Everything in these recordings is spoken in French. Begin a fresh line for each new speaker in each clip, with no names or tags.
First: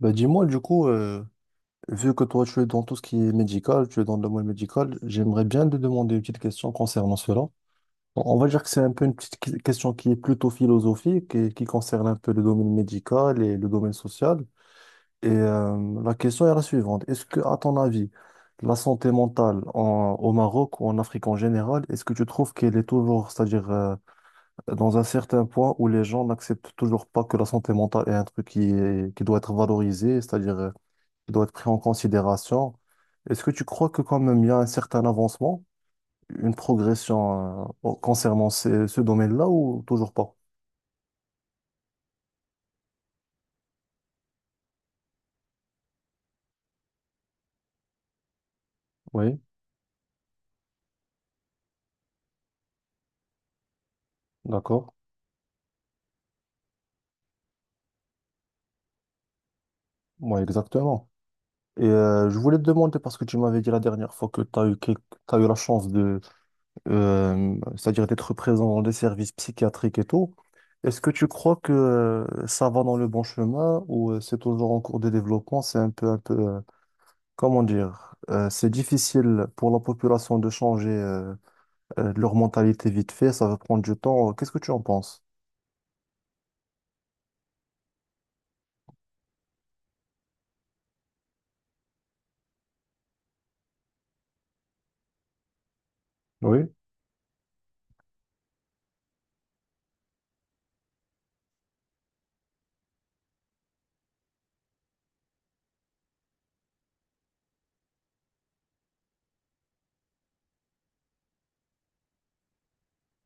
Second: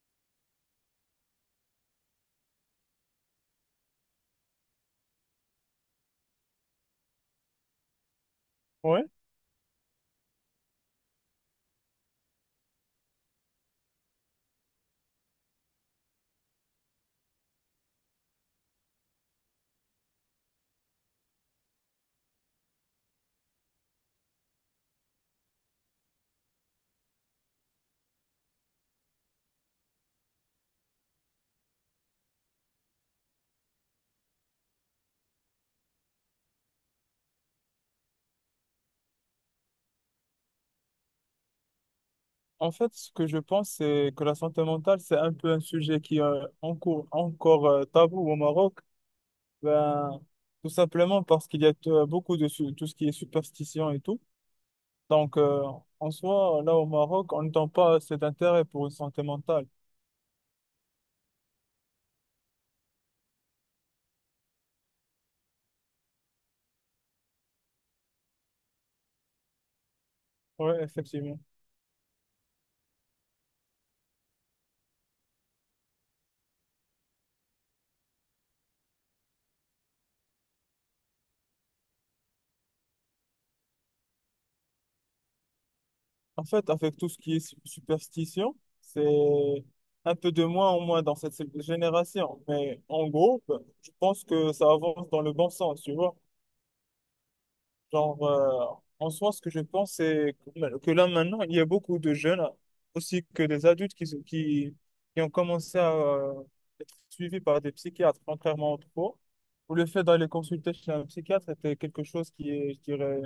Bah dis-moi, du coup, vu que toi tu es dans tout ce qui est médical, tu es dans le domaine médical, j'aimerais bien te demander une petite question concernant cela. Bon, on va dire que c'est un peu
Ouais,
une petite question qui est plutôt philosophique et qui concerne un peu le domaine médical et le domaine social. Et la question est la suivante. Est-ce que, à ton avis, la santé mentale au Maroc ou en Afrique en général, est-ce que tu trouves qu'elle est toujours, c'est-à-dire dans un certain point où les gens n'acceptent toujours pas que la santé mentale est un truc qui doit être valorisé, c'est-à-dire qui doit être pris en considération. Est-ce que tu crois que quand même il y a un certain avancement, une progression concernant ce domaine-là ou toujours pas?
en fait, ce que je pense, c'est que la santé mentale, c'est un peu un sujet qui est encore tabou au Maroc.
Oui,
Ben, tout simplement parce qu'il y a beaucoup de tout ce qui est superstition et tout.
d'accord.
Donc, euh, En soi, là au Maroc, on n'entend pas cet intérêt pour une santé mentale.
Moi, exactement. Et je voulais te demander, parce que tu m'avais dit la dernière fois que tu as eu, t'as eu la chance de, c'est-à-dire d'être présent dans des services psychiatriques et tout,
Oui,
est-ce que tu
effectivement.
crois que ça va dans le bon chemin ou c'est toujours en cours de développement, c'est un peu, comment dire, c'est difficile pour la population de changer leur mentalité vite fait, ça va prendre du temps. Qu'est-ce que tu en penses?
En fait, avec tout ce qui est superstition, c'est un peu de moins en moins dans cette génération. Mais en gros, ben, je pense que ça avance dans le bon sens, tu vois.
Oui,
Genre, euh, En soi, ce que je pense, c'est que là maintenant, il y a beaucoup de jeunes, aussi que des adultes, qui ont commencé à être suivis par des psychiatres, contrairement autrefois, où le fait d'aller consulter chez un psychiatre était quelque chose je dirais,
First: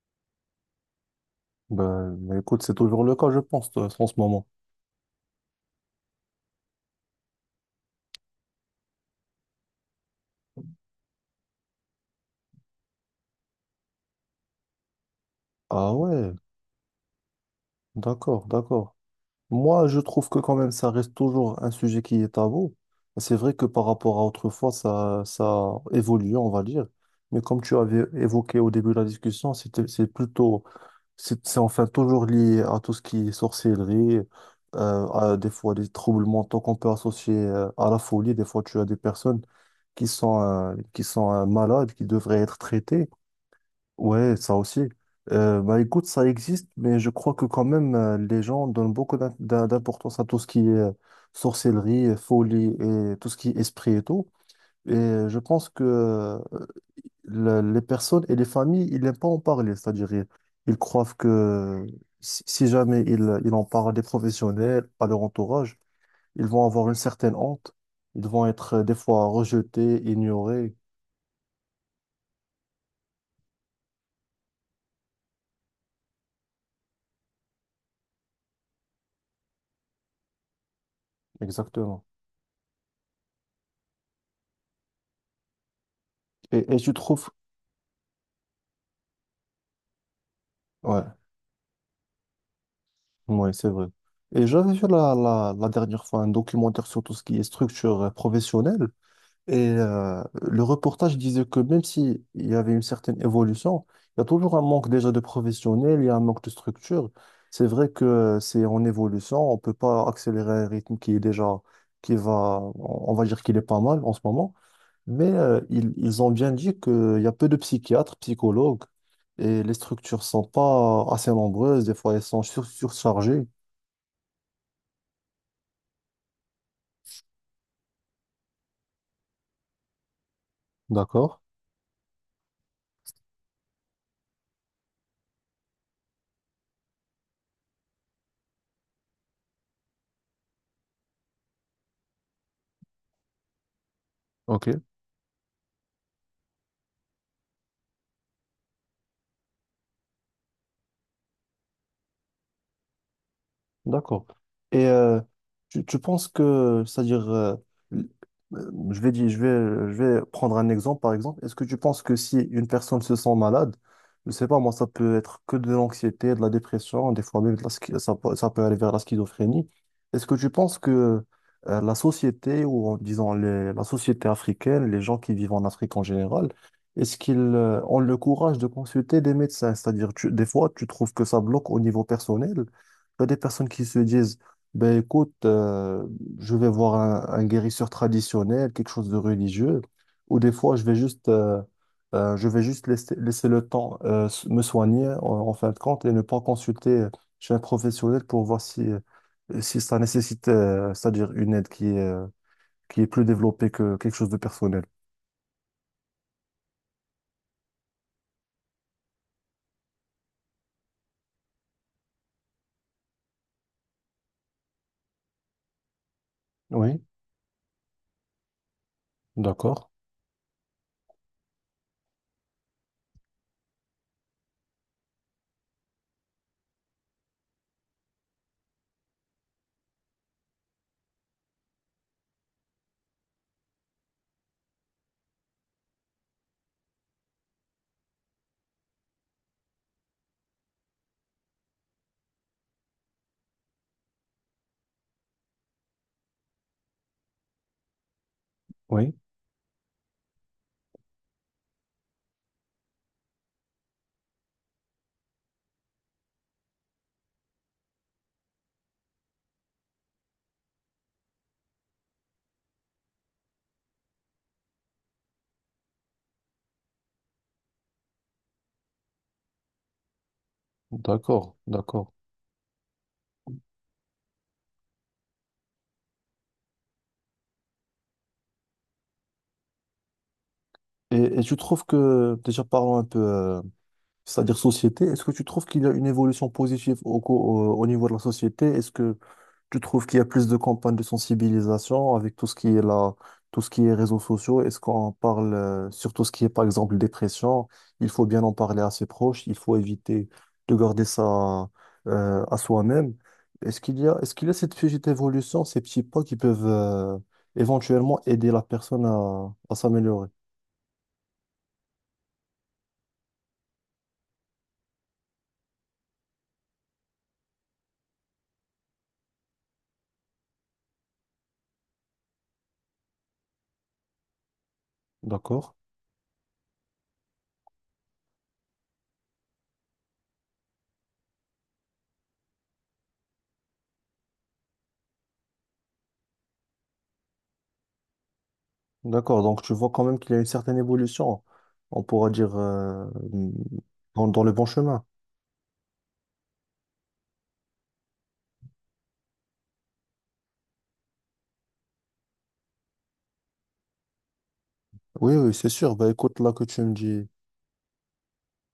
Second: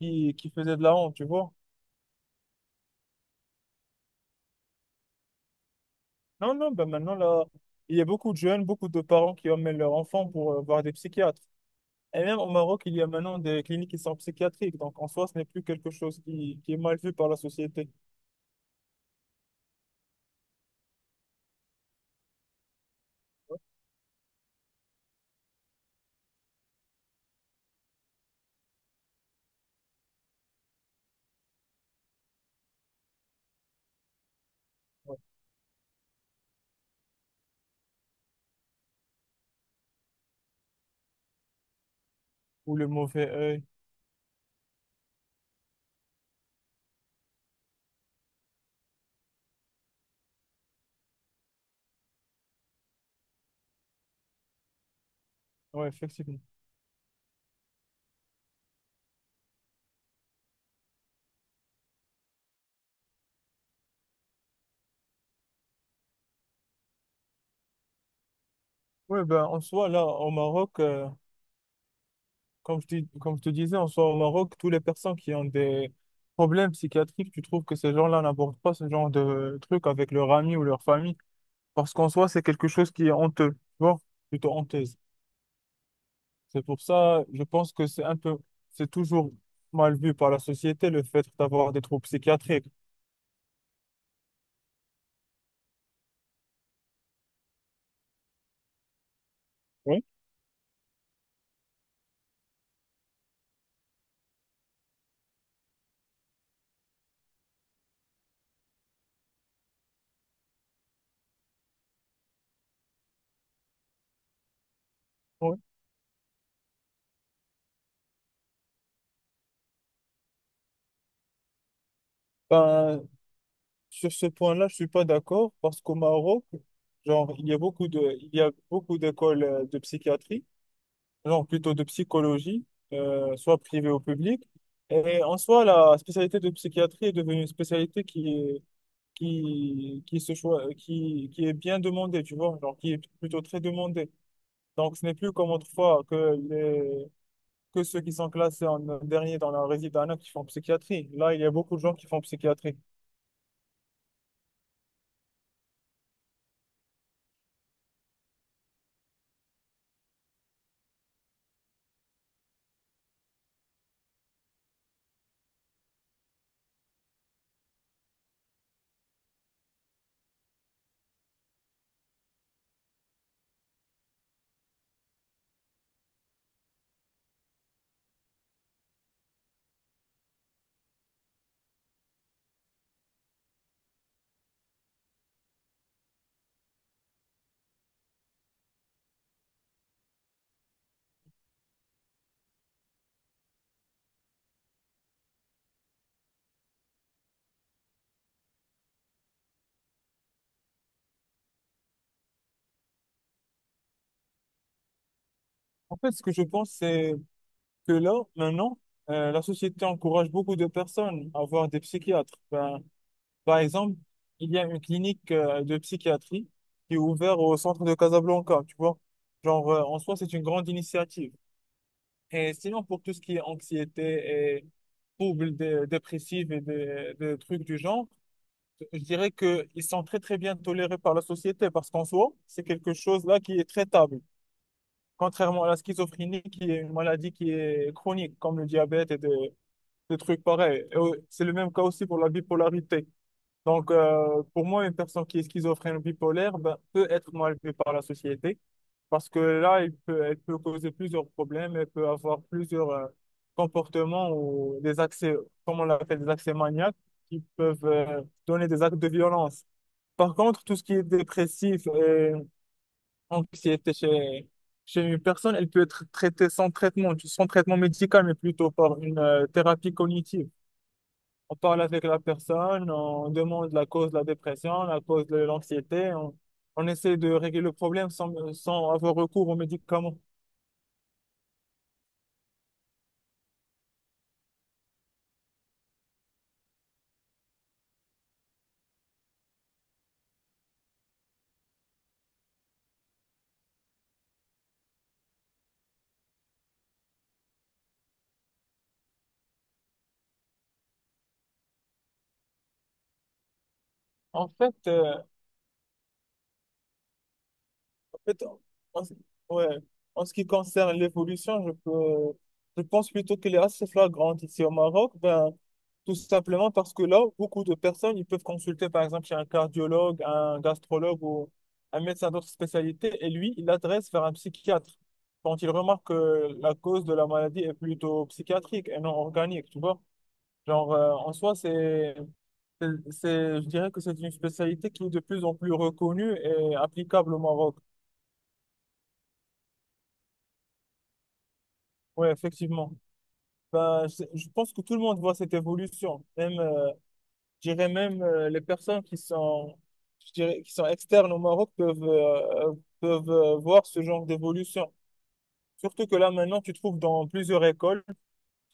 qui faisait de la honte, tu vois.
ben, écoute, c'est toujours le cas, je pense, en ce moment.
Non, non, ben maintenant, là, il y a beaucoup de jeunes, beaucoup de parents qui emmènent leurs enfants pour voir des psychiatres. Et même au Maroc, il y a maintenant des cliniques qui sont psychiatriques, donc en soi, ce n'est plus quelque
Ah
chose
ouais,
qui est mal vu par la société.
d'accord, d'accord. Moi, je trouve que quand même, ça reste toujours un sujet qui est tabou. C'est vrai que par rapport à autrefois, ça évolue, on va dire. Mais comme tu avais évoqué au début de la discussion, c'est plutôt c'est enfin toujours lié à tout ce qui est sorcellerie, à des fois des troubles mentaux qu'on peut associer à la folie. Des fois, tu as des personnes qui sont malades, qui devraient être
Ou le
traitées.
mauvais œil.
Ouais, ça aussi. Bah écoute, ça existe, mais je crois que quand même, les gens donnent beaucoup d'importance à tout ce qui est sorcellerie, folie et tout ce qui est esprit et tout. Et je pense
Ouais,
que
effectivement.
les personnes et les familles, ils n'aiment pas en parler. C'est-à-dire, ils croient que si jamais ils en parlent à des professionnels, à leur entourage, ils vont avoir une certaine honte. Ils vont être des
Ouais,
fois
ben, en soi,
rejetés,
là, au
ignorés.
Maroc, comme je dis, comme je te disais, en soi, au Maroc, toutes les personnes qui ont des problèmes psychiatriques, tu trouves que ces gens-là n'abordent pas ce genre de trucs avec leurs amis ou leur famille, parce
Exactement.
qu'en soi, c'est quelque chose qui est honteux, tu vois, plutôt honteuse. C'est
Et
pour
tu
ça,
trouves...
je pense que c'est un peu, c'est toujours mal vu par la société,
Ouais,
le fait d'avoir des troubles psychiatriques.
ouais, c'est vrai. Et j'avais vu la dernière fois un documentaire sur tout ce qui est structure professionnelle. Et
Oui.
le reportage disait que même s'il y avait une certaine évolution, il y a toujours un manque déjà de professionnels, il y a un manque de structure. C'est vrai que c'est en évolution, on ne peut pas accélérer un rythme qui est déjà, qui va, on va dire qu'il est pas mal en ce moment, mais
Ouais.
ils ont bien dit qu'il y a peu de psychiatres, psychologues, et les structures sont pas assez nombreuses, des fois elles sont
Ben,
surchargées.
sur ce point-là, je suis pas d'accord parce qu'au Maroc, genre, il y a il y a beaucoup d'écoles de psychiatrie,
D'accord,
genre plutôt de psychologie, soit privée ou publique. Et en soi, la spécialité de psychiatrie est devenue une spécialité qui se choi- qui est bien demandée, tu vois, genre, qui est plutôt très demandée.
ok.
Donc, ce n'est plus comme autrefois que ceux qui sont classés en dernier dans la résidence qui font psychiatrie. Là, il y a beaucoup de gens qui font psychiatrie.
D'accord. Et tu penses que, c'est-à-dire, l- je vais dire, je vais prendre un exemple, par exemple. Est-ce que tu penses que si une personne se sent malade, je sais pas, moi, ça peut être que de l'anxiété, de la dépression, des fois même de la ça, ça peut aller vers la schizophrénie. Est-ce que tu penses que la société, ou en disant la société africaine, les gens qui vivent en Afrique en général, est-ce qu'ils ont le courage de consulter des médecins? C'est-à-dire, des fois, tu trouves que ça bloque au niveau personnel. Il y a des personnes qui se disent, ben écoute, je vais voir un guérisseur traditionnel, quelque chose de religieux, ou des fois, je vais juste laisser, laisser le temps me soigner en, en fin de compte et ne pas consulter chez un professionnel pour voir si, si ça nécessite, c'est-à-dire une aide qui est plus développée que quelque chose de personnel.
En fait, ce que je pense, c'est que là, maintenant, la société encourage beaucoup de personnes à voir des psychiatres. Ben, par exemple, il y a une clinique de psychiatrie qui est
Oui,
ouverte au centre de Casablanca, tu vois.
d'accord,
En soi, c'est une grande initiative. Et sinon, pour tout ce qui est anxiété et troubles dépressifs et des trucs du genre, je dirais qu'ils sont très, très bien tolérés par la société parce qu'en soi, c'est quelque chose là qui est traitable. Contrairement à la schizophrénie, qui est une maladie qui est chronique, comme le diabète et, de des trucs pareils. Et, c'est le même cas aussi pour la bipolarité. Donc, pour moi, une personne qui est schizophrène ou bipolaire ben, peut être mal vue par la société
oui,
parce que là, elle peut causer plusieurs problèmes, elle peut avoir plusieurs comportements ou des accès, comme on l'appelle, des accès maniaques qui peuvent donner des actes de violence. Par contre, tout ce qui est dépressif et anxiété chez une personne, elle peut être traitée sans traitement, sans traitement médical, mais plutôt par une thérapie cognitive.
d'accord,
On parle avec
d'accord.
la personne, on demande la cause de la dépression, la cause de l'anxiété. On essaie de régler le problème sans avoir recours aux médicaments.
Et tu trouves que, déjà parlons un peu c'est-à-dire société, est-ce que tu trouves qu'il y a une évolution positive au niveau de la société? Est-ce que tu trouves qu'il y a plus de campagnes de sensibilisation avec tout ce qui est là, tout ce qui est réseaux sociaux? Est-ce qu'on parle sur tout ce qui est, par exemple, dépression? Il faut bien en parler à ses proches, il faut éviter de garder ça à soi-même. Est-ce qu'il y a, est-ce qu'il
En
y a
fait,
cette petite
euh,
évolution, ces petits pas qui peuvent éventuellement aider
Peut-être-
la
En,
personne
ce- ouais.
à
En
s'améliorer?
ce qui concerne l'évolution, je pense plutôt qu'elle est assez flagrante ici au Maroc, ben, tout simplement parce que là, beaucoup de personnes, ils peuvent consulter par exemple chez un cardiologue, un gastrologue ou un médecin d'autres spécialités, et lui, il l'adresse vers un psychiatre quand il
D'accord?
remarque que la cause de la maladie est plutôt psychiatrique et non organique, tu vois. En soi, je dirais que c'est une spécialité qui est de plus en plus reconnue et applicable au Maroc.
D'accord, donc tu vois quand même qu'il y a une certaine évolution, on
Oui,
pourra dire
effectivement. Ben,
dans, dans
je
le bon
pense que tout le
chemin.
monde voit cette évolution. Même, je dirais même les personnes je dirais, qui sont externes au Maroc peuvent voir ce genre d'évolution.
Oui, oui, c'est sûr.
Surtout
Bah
que là,
écoute, là
maintenant,
que
tu
tu me
trouves
dis,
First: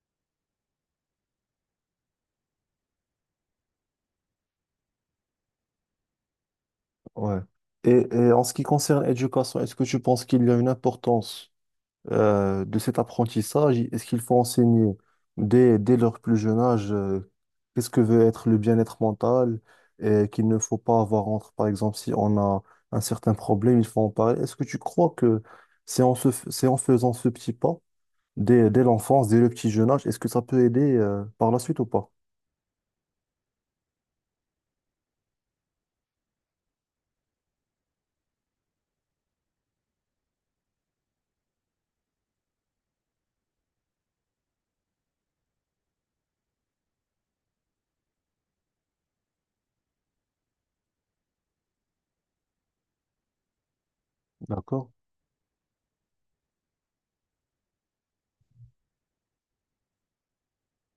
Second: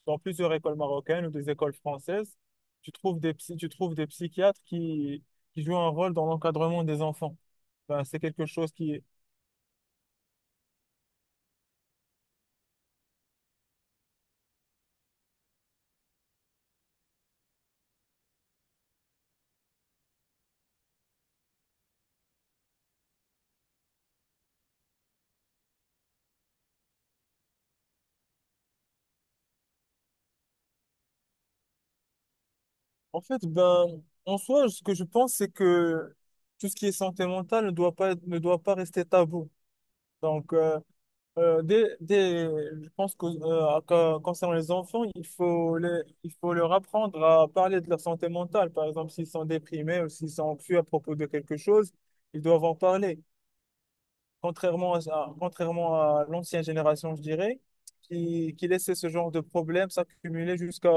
dans plusieurs écoles marocaines ou des écoles françaises, tu trouves des psychiatres qui jouent un rôle dans l'encadrement des enfants.
ouais.
Ben, c'est
Et en
quelque
ce qui
chose
concerne
qui,
l'éducation, est-ce que tu penses qu'il y a une importance de cet apprentissage? Est-ce qu'il faut enseigner dès, dès leur plus jeune âge qu'est-ce que veut être le bien-être mental et qu'il ne faut pas avoir entre, par exemple, si on a un certain problème, il faut en parler. Est-ce que tu crois que c'est en c'est en faisant ce petit pas dès, dès l'enfance, dès le petit jeune âge, est-ce que ça peut aider par la suite ou pas?
En fait, ben, en soi, ce que je pense, c'est que tout ce qui est santé mentale ne doit pas rester tabou. Donc, euh, je pense que concernant les enfants, il faut leur apprendre à parler de leur santé mentale. Par exemple, s'ils sont déprimés ou s'ils sont anxieux à propos de quelque chose, ils doivent en parler
D'accord?
contrairement à l'ancienne génération, je dirais, qui laissait ce genre de problème s'accumuler jusqu'à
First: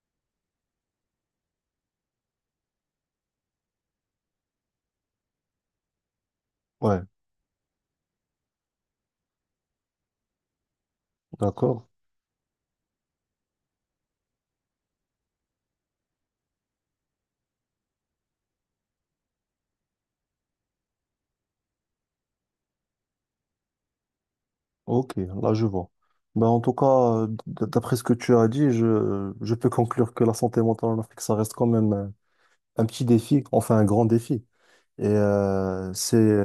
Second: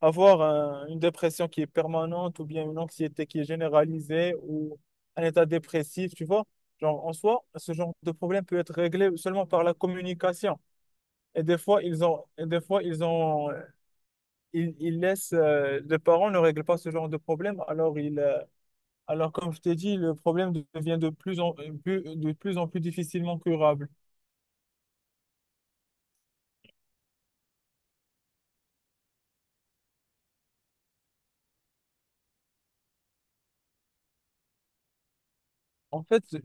avoir une dépression qui est permanente ou bien une anxiété qui est généralisée ou un état dépressif, tu vois.
Ouais,
Genre, en soi, ce genre de problème peut être réglé seulement par la communication.
d'accord.
Et des fois, ils laissent, les parents ne règlent pas ce genre de problème, alors, comme je t'ai dit, le problème devient de plus en plus difficilement curable.
Ok, là je vois. Ben, en tout cas, d'après ce que tu as dit, je peux conclure que la santé mentale en Afrique, ça reste quand même un petit défi, enfin un grand défi. Et
En fait, je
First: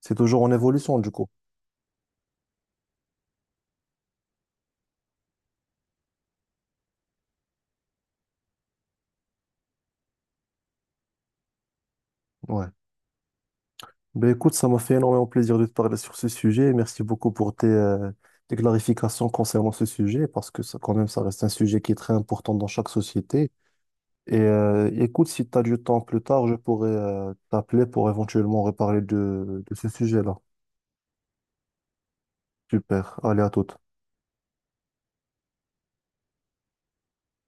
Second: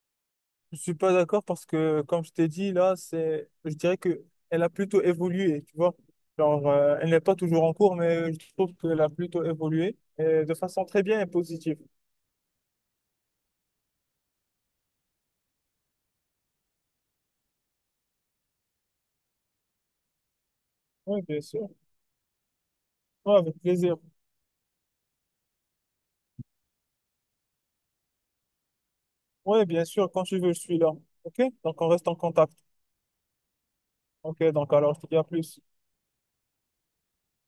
c'est toujours en
ne suis
évolution du
pas
coup.
d'accord parce que, comme je t'ai dit, là, je dirais que elle a plutôt évolué, tu vois. Genre, elle n'est pas toujours en cours, mais je trouve qu'elle a plutôt évolué et de façon très bien et positive.
Ouais. Ben écoute, ça m'a fait énormément plaisir de te parler sur ce sujet. Merci beaucoup pour tes, tes clarifications concernant ce sujet, parce que ça, quand même,
Oui,
ça
bien
reste un
sûr.
sujet qui est très important dans chaque
Oui,
société.
avec plaisir.
Et écoute, si tu as du temps plus tard, je pourrais t'appeler pour éventuellement reparler
Oui,
de
bien
ce
sûr, quand
sujet-là.
tu veux, je suis là. OK? Donc, on reste en contact.
Super. Allez, à toute.
OK, donc alors, je te dis à plus.